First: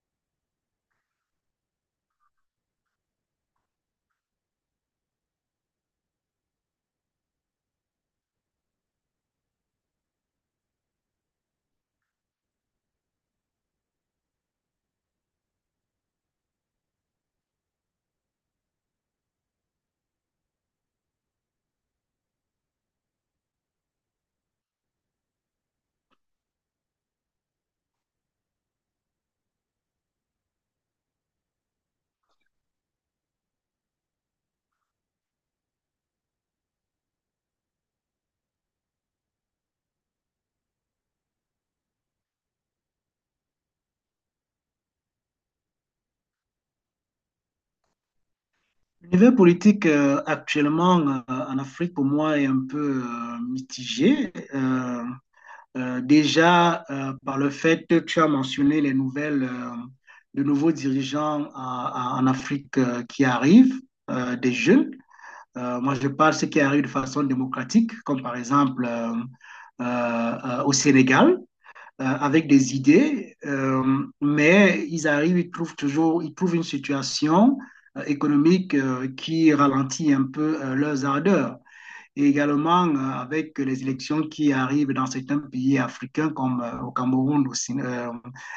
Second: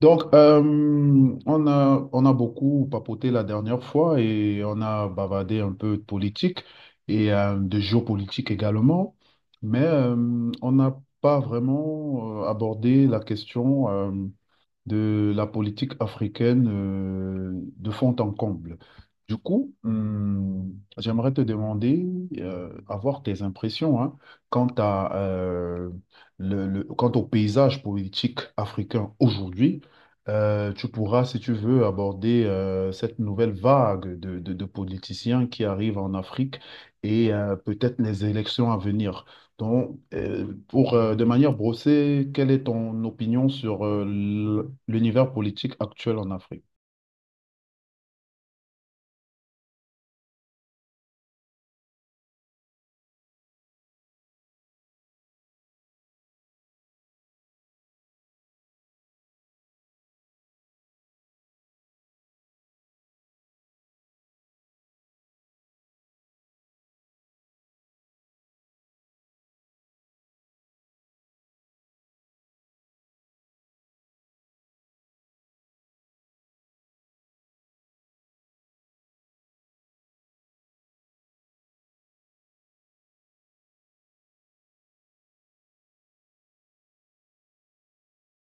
Donc, on a beaucoup papoté la dernière fois et on a bavardé un peu de politique et de géopolitique également, mais on n'a pas vraiment abordé la question de la politique africaine de fond en comble. Du coup, j'aimerais te demander, avoir tes impressions hein, quant à, quant au paysage politique africain aujourd'hui. Tu pourras, si tu veux, aborder cette nouvelle vague de, de politiciens qui arrivent en Afrique et peut-être les élections à venir. Donc, pour, de manière brossée, quelle est ton opinion sur l'univers politique actuel en Afrique? L'univers politique actuellement en Afrique, pour moi, est un peu mitigé. Déjà, par le fait que tu as mentionné les nouvelles, de nouveaux dirigeants en Afrique qui arrivent, des jeunes. Moi, je parle de ceux qui arrivent de façon démocratique, comme par exemple au Sénégal avec des idées, mais ils arrivent, ils trouvent toujours, ils trouvent une situation économique qui ralentit un peu leurs ardeurs, et également avec les élections qui arrivent dans certains pays africains comme au Cameroun,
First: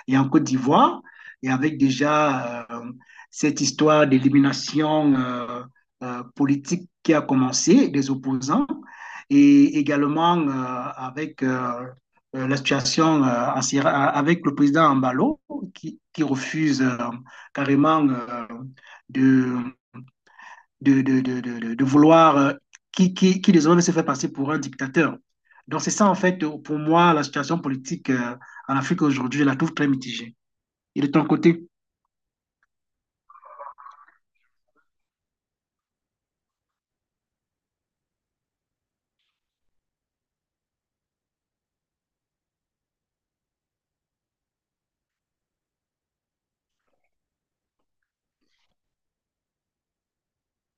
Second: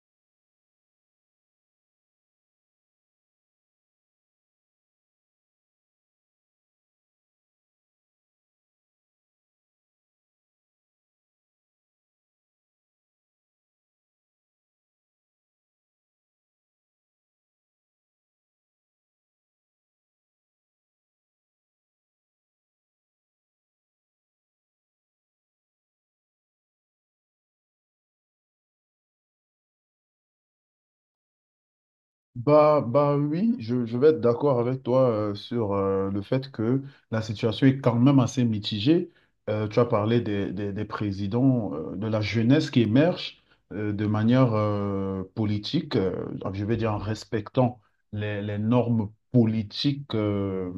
et en Côte d'Ivoire, et avec déjà cette histoire d'élimination politique qui a commencé des opposants, et également avec la situation en Sierra- avec le président Ambalo, qui refuse carrément de de vouloir, qui désormais se fait passer pour un dictateur. Donc c'est ça, en fait, pour moi, la situation politique en Afrique aujourd'hui, je la trouve très mitigée. Et de ton côté? Bah, bah oui, je vais être d'accord avec toi sur le fait que la situation est quand même assez mitigée. Tu as parlé des présidents, de la jeunesse qui émerge de manière politique, je vais dire en respectant les normes politiques,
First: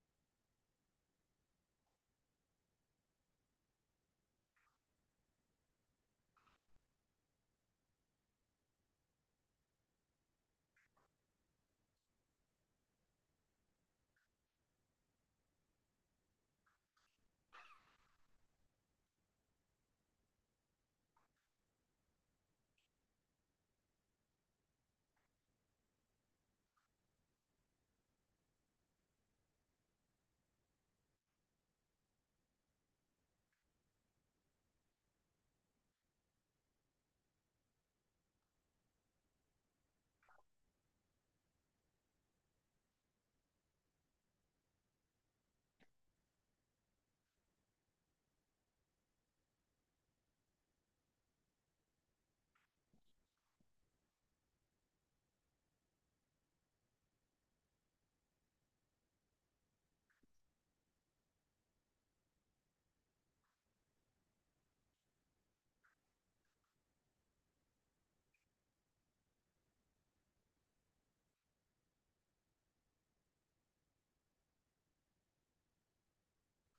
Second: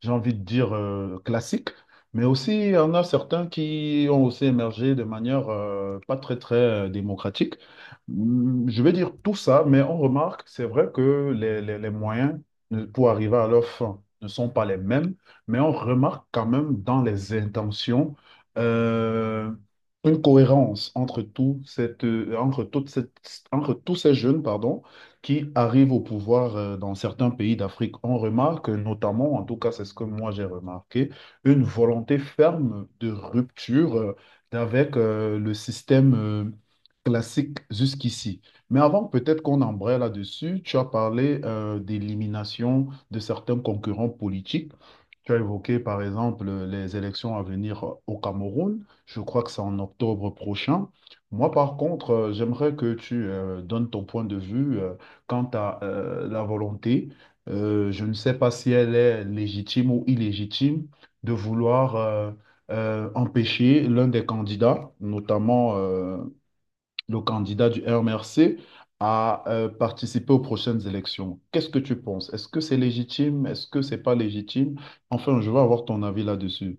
j'ai envie de dire, classiques, mais aussi il y en a certains qui ont aussi émergé de manière pas très, très démocratique. Je vais dire tout ça, mais on remarque, c'est vrai que les moyens, pour arriver à leur fin, ne sont pas les mêmes, mais on remarque quand même dans les intentions euh, une cohérence entre tout cette, entre toute cette, entre tous ces jeunes, pardon, qui arrivent au pouvoir dans certains pays d'Afrique. On remarque notamment, en tout cas c'est ce que moi j'ai remarqué, une volonté ferme de rupture avec le système classique jusqu'ici. Mais avant peut-être qu'on embraye là-dessus, tu as parlé d'élimination de certains concurrents politiques. Tu as évoqué par exemple les élections à venir au Cameroun. Je crois que c'est en octobre prochain. Moi, par contre, j'aimerais que tu donnes ton point de vue quant à la volonté, je ne sais pas si elle est légitime ou illégitime de vouloir empêcher l'un des candidats, notamment le candidat du RMRC, à participer aux prochaines élections. Qu'est-ce que tu penses? Est-ce que c'est légitime? Est-ce que c'est pas légitime? Enfin, je veux avoir ton avis là-dessus.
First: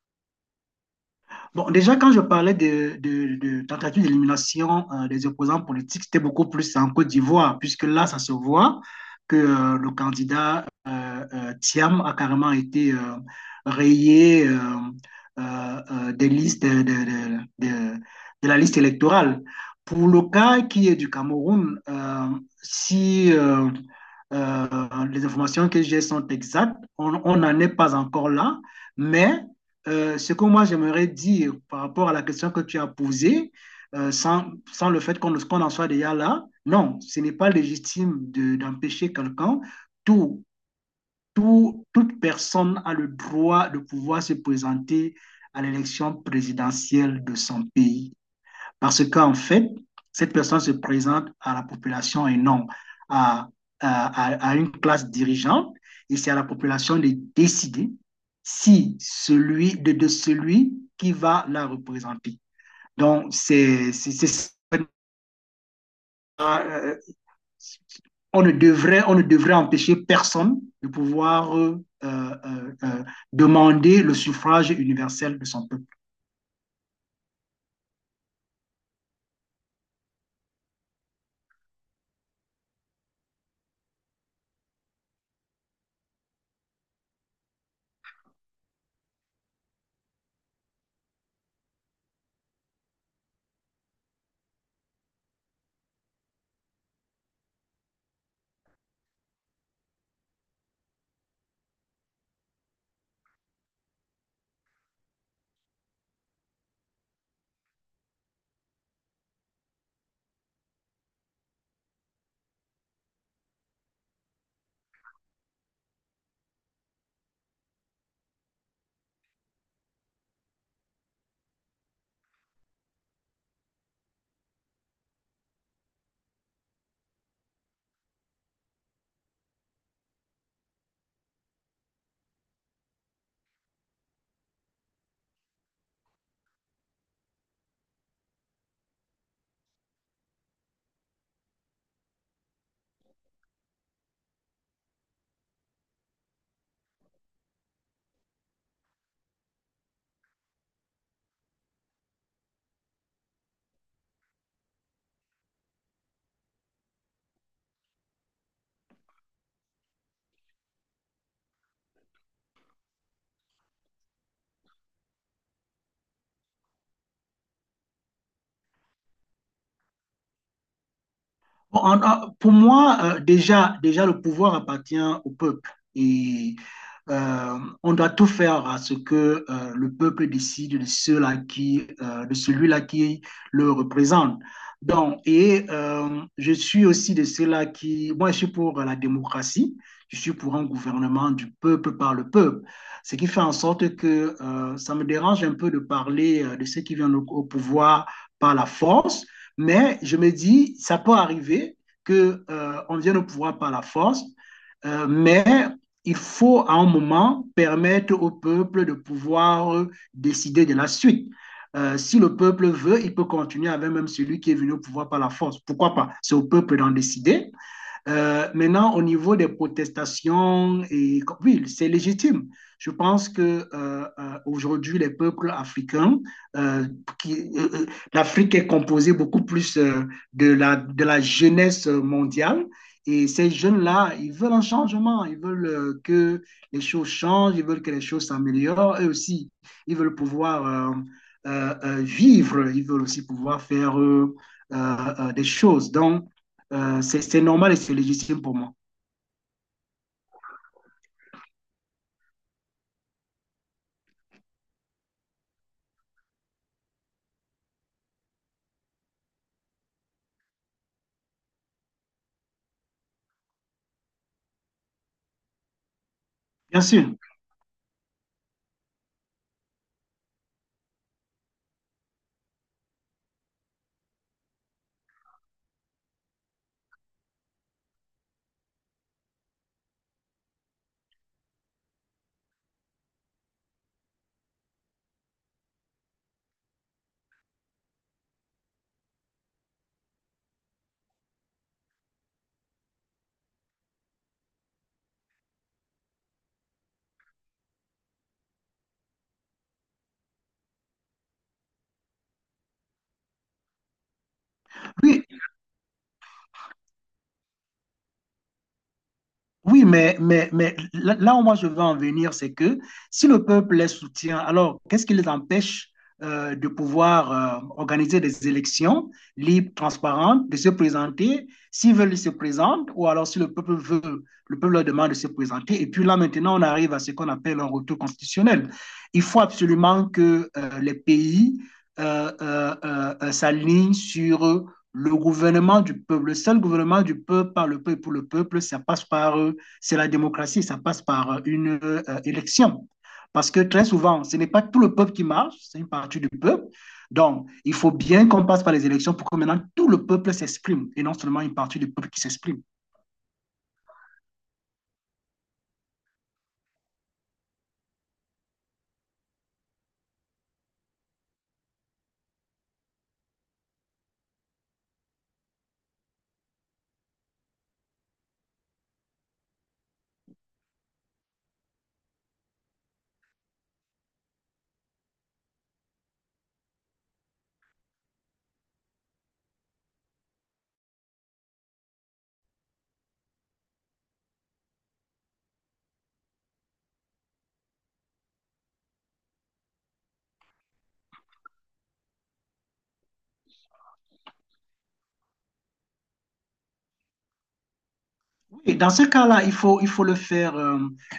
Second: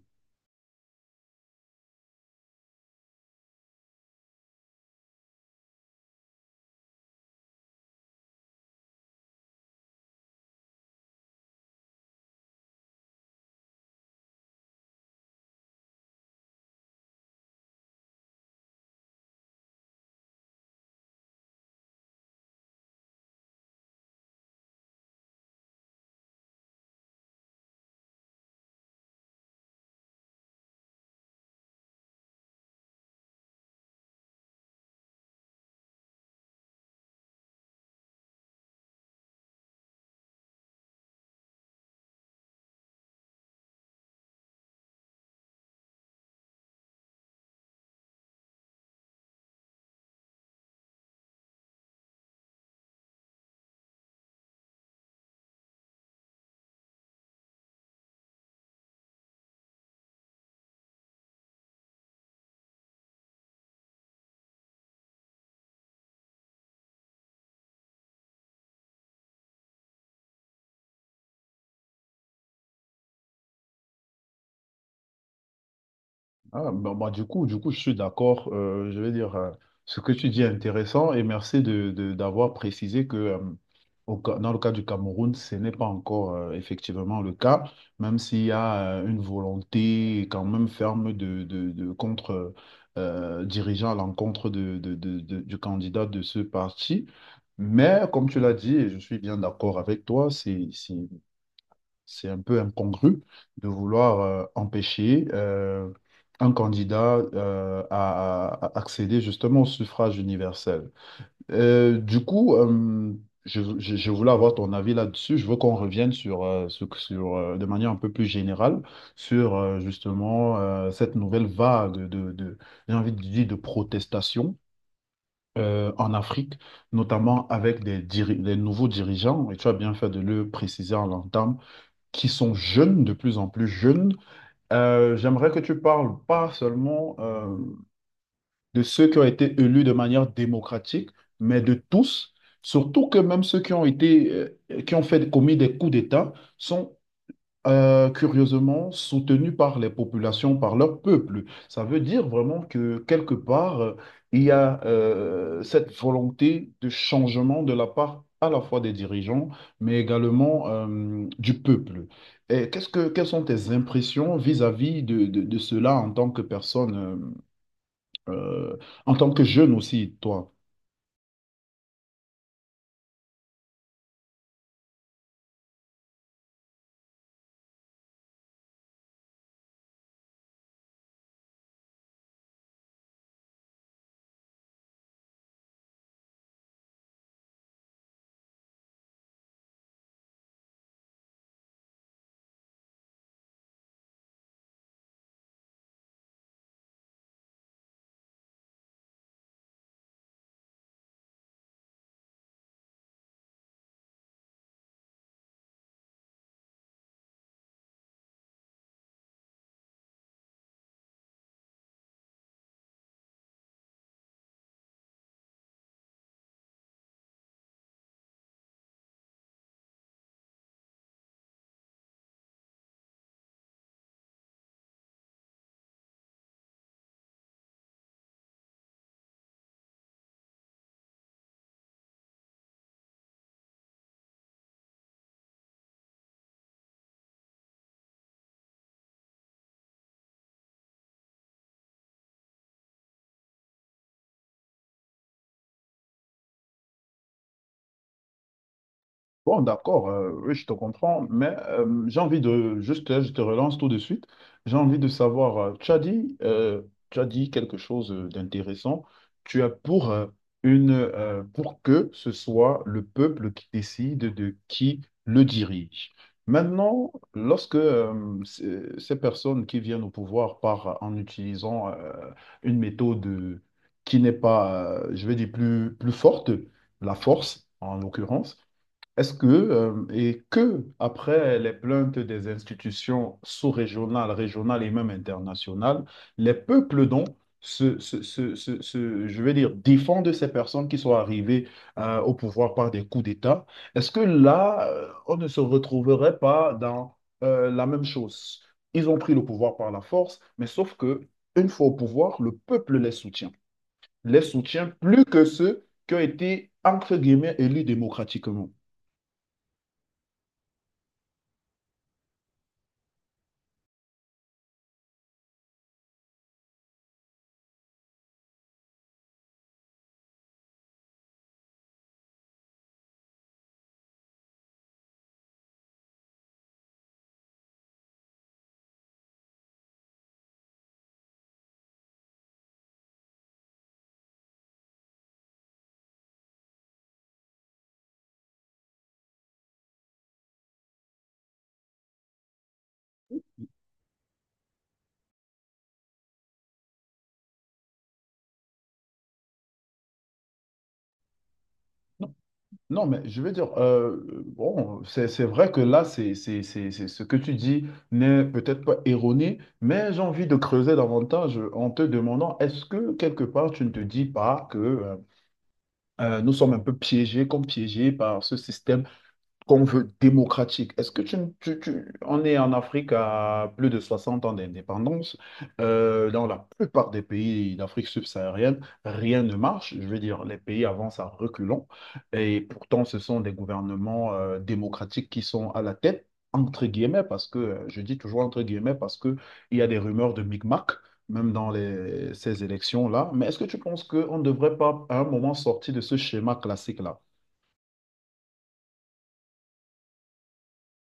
Bon, déjà, quand je parlais de tentative d'élimination des opposants politiques, c'était beaucoup plus en Côte d'Ivoire, puisque là, ça se voit que le candidat Thiam a carrément été rayé euh, des listes de la liste électorale. Pour le cas qui est du Cameroun, si euh, les informations que j'ai sont exactes. On n'en est pas encore là, mais ce que moi j'aimerais dire par rapport à la question que tu as posée, euh, sans, sans le fait qu'on en soit déjà là, non, ce n'est pas légitime de d'empêcher quelqu'un, tout toute personne a le droit de pouvoir se présenter à l'élection présidentielle de son pays. Parce qu'en fait, cette personne se présente à la population et non à, à une classe dirigeante. Et c'est à la population de décider si celui de celui qui va la représenter. Donc, c'est ça, on ne devrait empêcher personne de pouvoir euh, demander le suffrage universel de son peuple. Ah, bah, bah, du coup, je suis d'accord. Je veux dire, ce que tu dis est intéressant, et merci de, d'avoir précisé que, dans le cas du Cameroun, ce n'est pas encore effectivement le cas, même s'il y a une volonté quand même ferme de contre, dirigeant à l'encontre du candidat de ce parti. Mais comme tu l'as dit, et je suis bien d'accord avec toi, c'est un peu incongru de vouloir empêcher un candidat à accéder justement au suffrage universel. Du coup, je voulais avoir ton avis là-dessus. Je veux qu'on revienne sur, sur, de manière un peu plus générale, sur justement cette nouvelle vague j'ai envie de dire, de protestation, en Afrique, notamment avec des nouveaux dirigeants, et tu as bien fait de le préciser en l'entame, qui sont jeunes, de plus en plus jeunes. J'aimerais que tu parles pas seulement de ceux qui ont été élus de manière démocratique, mais de tous, surtout que même ceux qui ont été, qui ont fait commis des coups d'État sont curieusement soutenus par les populations, par leur peuple. Ça veut dire vraiment que quelque part, il y a cette volonté de changement de la part à la fois des dirigeants, mais également du peuple. Et qu'est-ce que, quelles sont tes impressions vis-à-vis de, de cela en tant que personne, euh, en tant que jeune aussi, toi. Pour moi, déjà, le pouvoir appartient au peuple, et on doit tout faire à ce que le peuple décide de celui-là qui le représente. Donc, et je suis aussi de ceux-là qui, moi, je suis pour la démocratie. Je suis pour un gouvernement du peuple par le peuple, ce qui fait en sorte que ça me dérange un peu de parler de ceux qui viennent au pouvoir par la force, mais je me dis, ça peut arriver que on vienne au pouvoir par la force, mais il faut à un moment permettre au peuple de pouvoir décider de la suite. Si le peuple veut, il peut continuer avec même celui qui est venu au pouvoir par la force. Pourquoi pas? C'est au peuple d'en décider. Maintenant, au niveau des protestations, et, oui, c'est légitime. Je pense que aujourd'hui, les peuples africains, euh, euh, euh, l'Afrique est composée beaucoup plus de la jeunesse mondiale. Et ces jeunes-là, ils veulent un changement, ils veulent que les choses changent, ils veulent que les choses s'améliorent. Eux aussi, ils veulent pouvoir vivre, ils veulent aussi pouvoir faire des choses. Donc, c'est normal et c'est légitime pour moi. Bon, d'accord, oui, je te comprends, mais j'ai envie de, juste, je te relance tout de suite, j'ai envie de savoir, tu as dit quelque chose d'intéressant, tu as pour, une, pour que ce soit le peuple qui décide de qui le dirige. Bien sûr. Maintenant, lorsque ces personnes qui viennent au pouvoir par, en utilisant une méthode qui n'est pas, je vais dire, plus, plus forte, la force en l'occurrence, est-ce que, et que, après les plaintes des institutions sous-régionales, régionales et même internationales, les peuples donc je vais dire, défendent ces personnes qui sont arrivées au pouvoir par des coups d'État, est-ce que là, on ne se retrouverait pas dans la même chose? Ils ont pris le pouvoir par la force, mais sauf que, une fois au pouvoir, le peuple les soutient. Les soutient plus Oui, que ceux qui ont été, entre guillemets, élus démocratiquement. oui, mais là où moi je veux en venir, c'est que si le peuple les soutient, alors qu'est-ce qui les empêche de pouvoir organiser des élections libres, transparentes, de se présenter. S'ils veulent, ils se présentent, ou alors si le peuple veut, le peuple leur demande de se présenter. Et puis là, maintenant, on arrive à ce qu'on appelle un retour constitutionnel. Il faut absolument que les pays s'alignent sur le gouvernement du peuple, le seul gouvernement du peuple, par le peuple, et pour le peuple. Ça passe par c'est la démocratie, ça passe par une élection. Parce que très souvent, ce n'est pas tout le peuple qui marche, c'est une partie du peuple. Donc, il faut bien qu'on passe par les élections pour que maintenant tout le peuple s'exprime, et non seulement une partie du peuple qui s'exprime. Non, mais je veux dire, bon, c'est vrai que là, ce que tu dis n'est peut-être pas erroné, mais j'ai envie de creuser davantage en te demandant, est-ce que quelque part tu ne te dis pas que nous sommes un peu piégés, comme piégés par ce système qu'on veut démocratique. Est-ce que on est en Afrique à plus de 60 ans d'indépendance. Dans la plupart des pays d'Afrique subsaharienne, rien ne marche. Je veux dire, les pays avancent à reculons. Et pourtant, ce sont des gouvernements démocratiques qui sont à la tête, entre guillemets, parce que, je dis toujours entre guillemets, parce que il y a des rumeurs de micmac, même dans ces élections-là. Mais est-ce que tu penses qu'on ne devrait pas, à un moment, sortir de ce schéma classique-là? Et dans ce cas-là, il faut le faire,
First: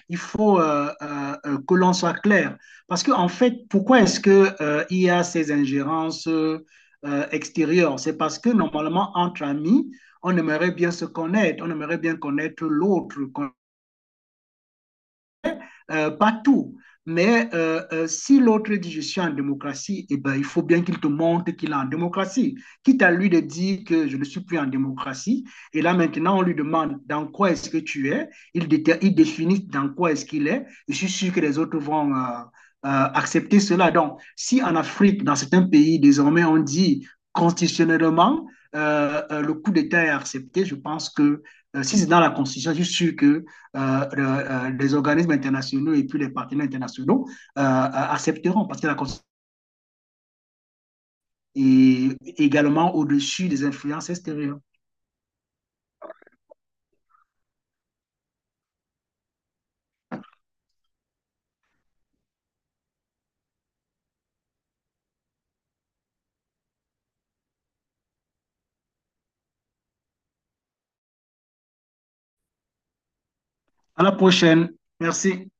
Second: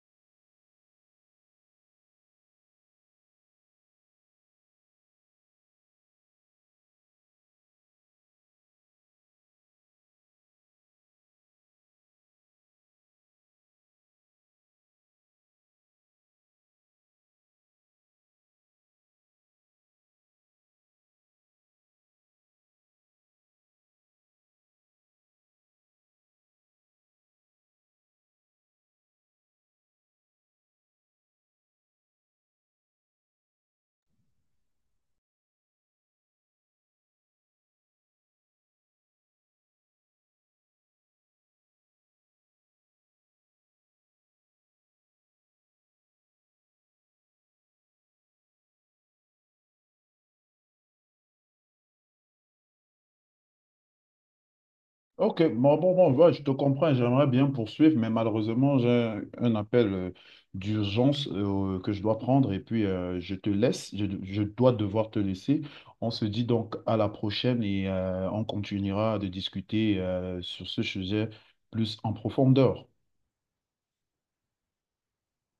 il faut que l'on soit clair. Parce que, en fait, pourquoi est-ce que, il y a ces ingérences extérieures? C'est parce que normalement, entre amis, on aimerait bien se connaître, on aimerait bien connaître l'autre, pas tout. Mais si l'autre dit je suis en démocratie, eh ben, il faut bien qu'il te montre qu'il est en démocratie. Quitte à lui de dire que je ne suis plus en démocratie. Et là maintenant, on lui demande dans quoi est-ce que tu es. Il définit dans quoi est-ce qu'il est. Je suis sûr que les autres vont accepter cela. Donc, si en Afrique, dans certains pays, désormais, on dit constitutionnellement le coup d'État est accepté, je pense que si c'est dans la Constitution, je suis sûr que euh, des organismes internationaux et puis les partenaires internationaux accepteront, parce que la Constitution est également au-dessus des influences extérieures. Ok, bon, bon, bon, ouais, je te comprends, j'aimerais bien poursuivre, mais malheureusement, j'ai un appel d'urgence que je dois prendre, et puis je te laisse, je dois devoir te laisser. On se dit donc à la prochaine, et on continuera de discuter sur ce sujet plus en profondeur. À la prochaine. Merci.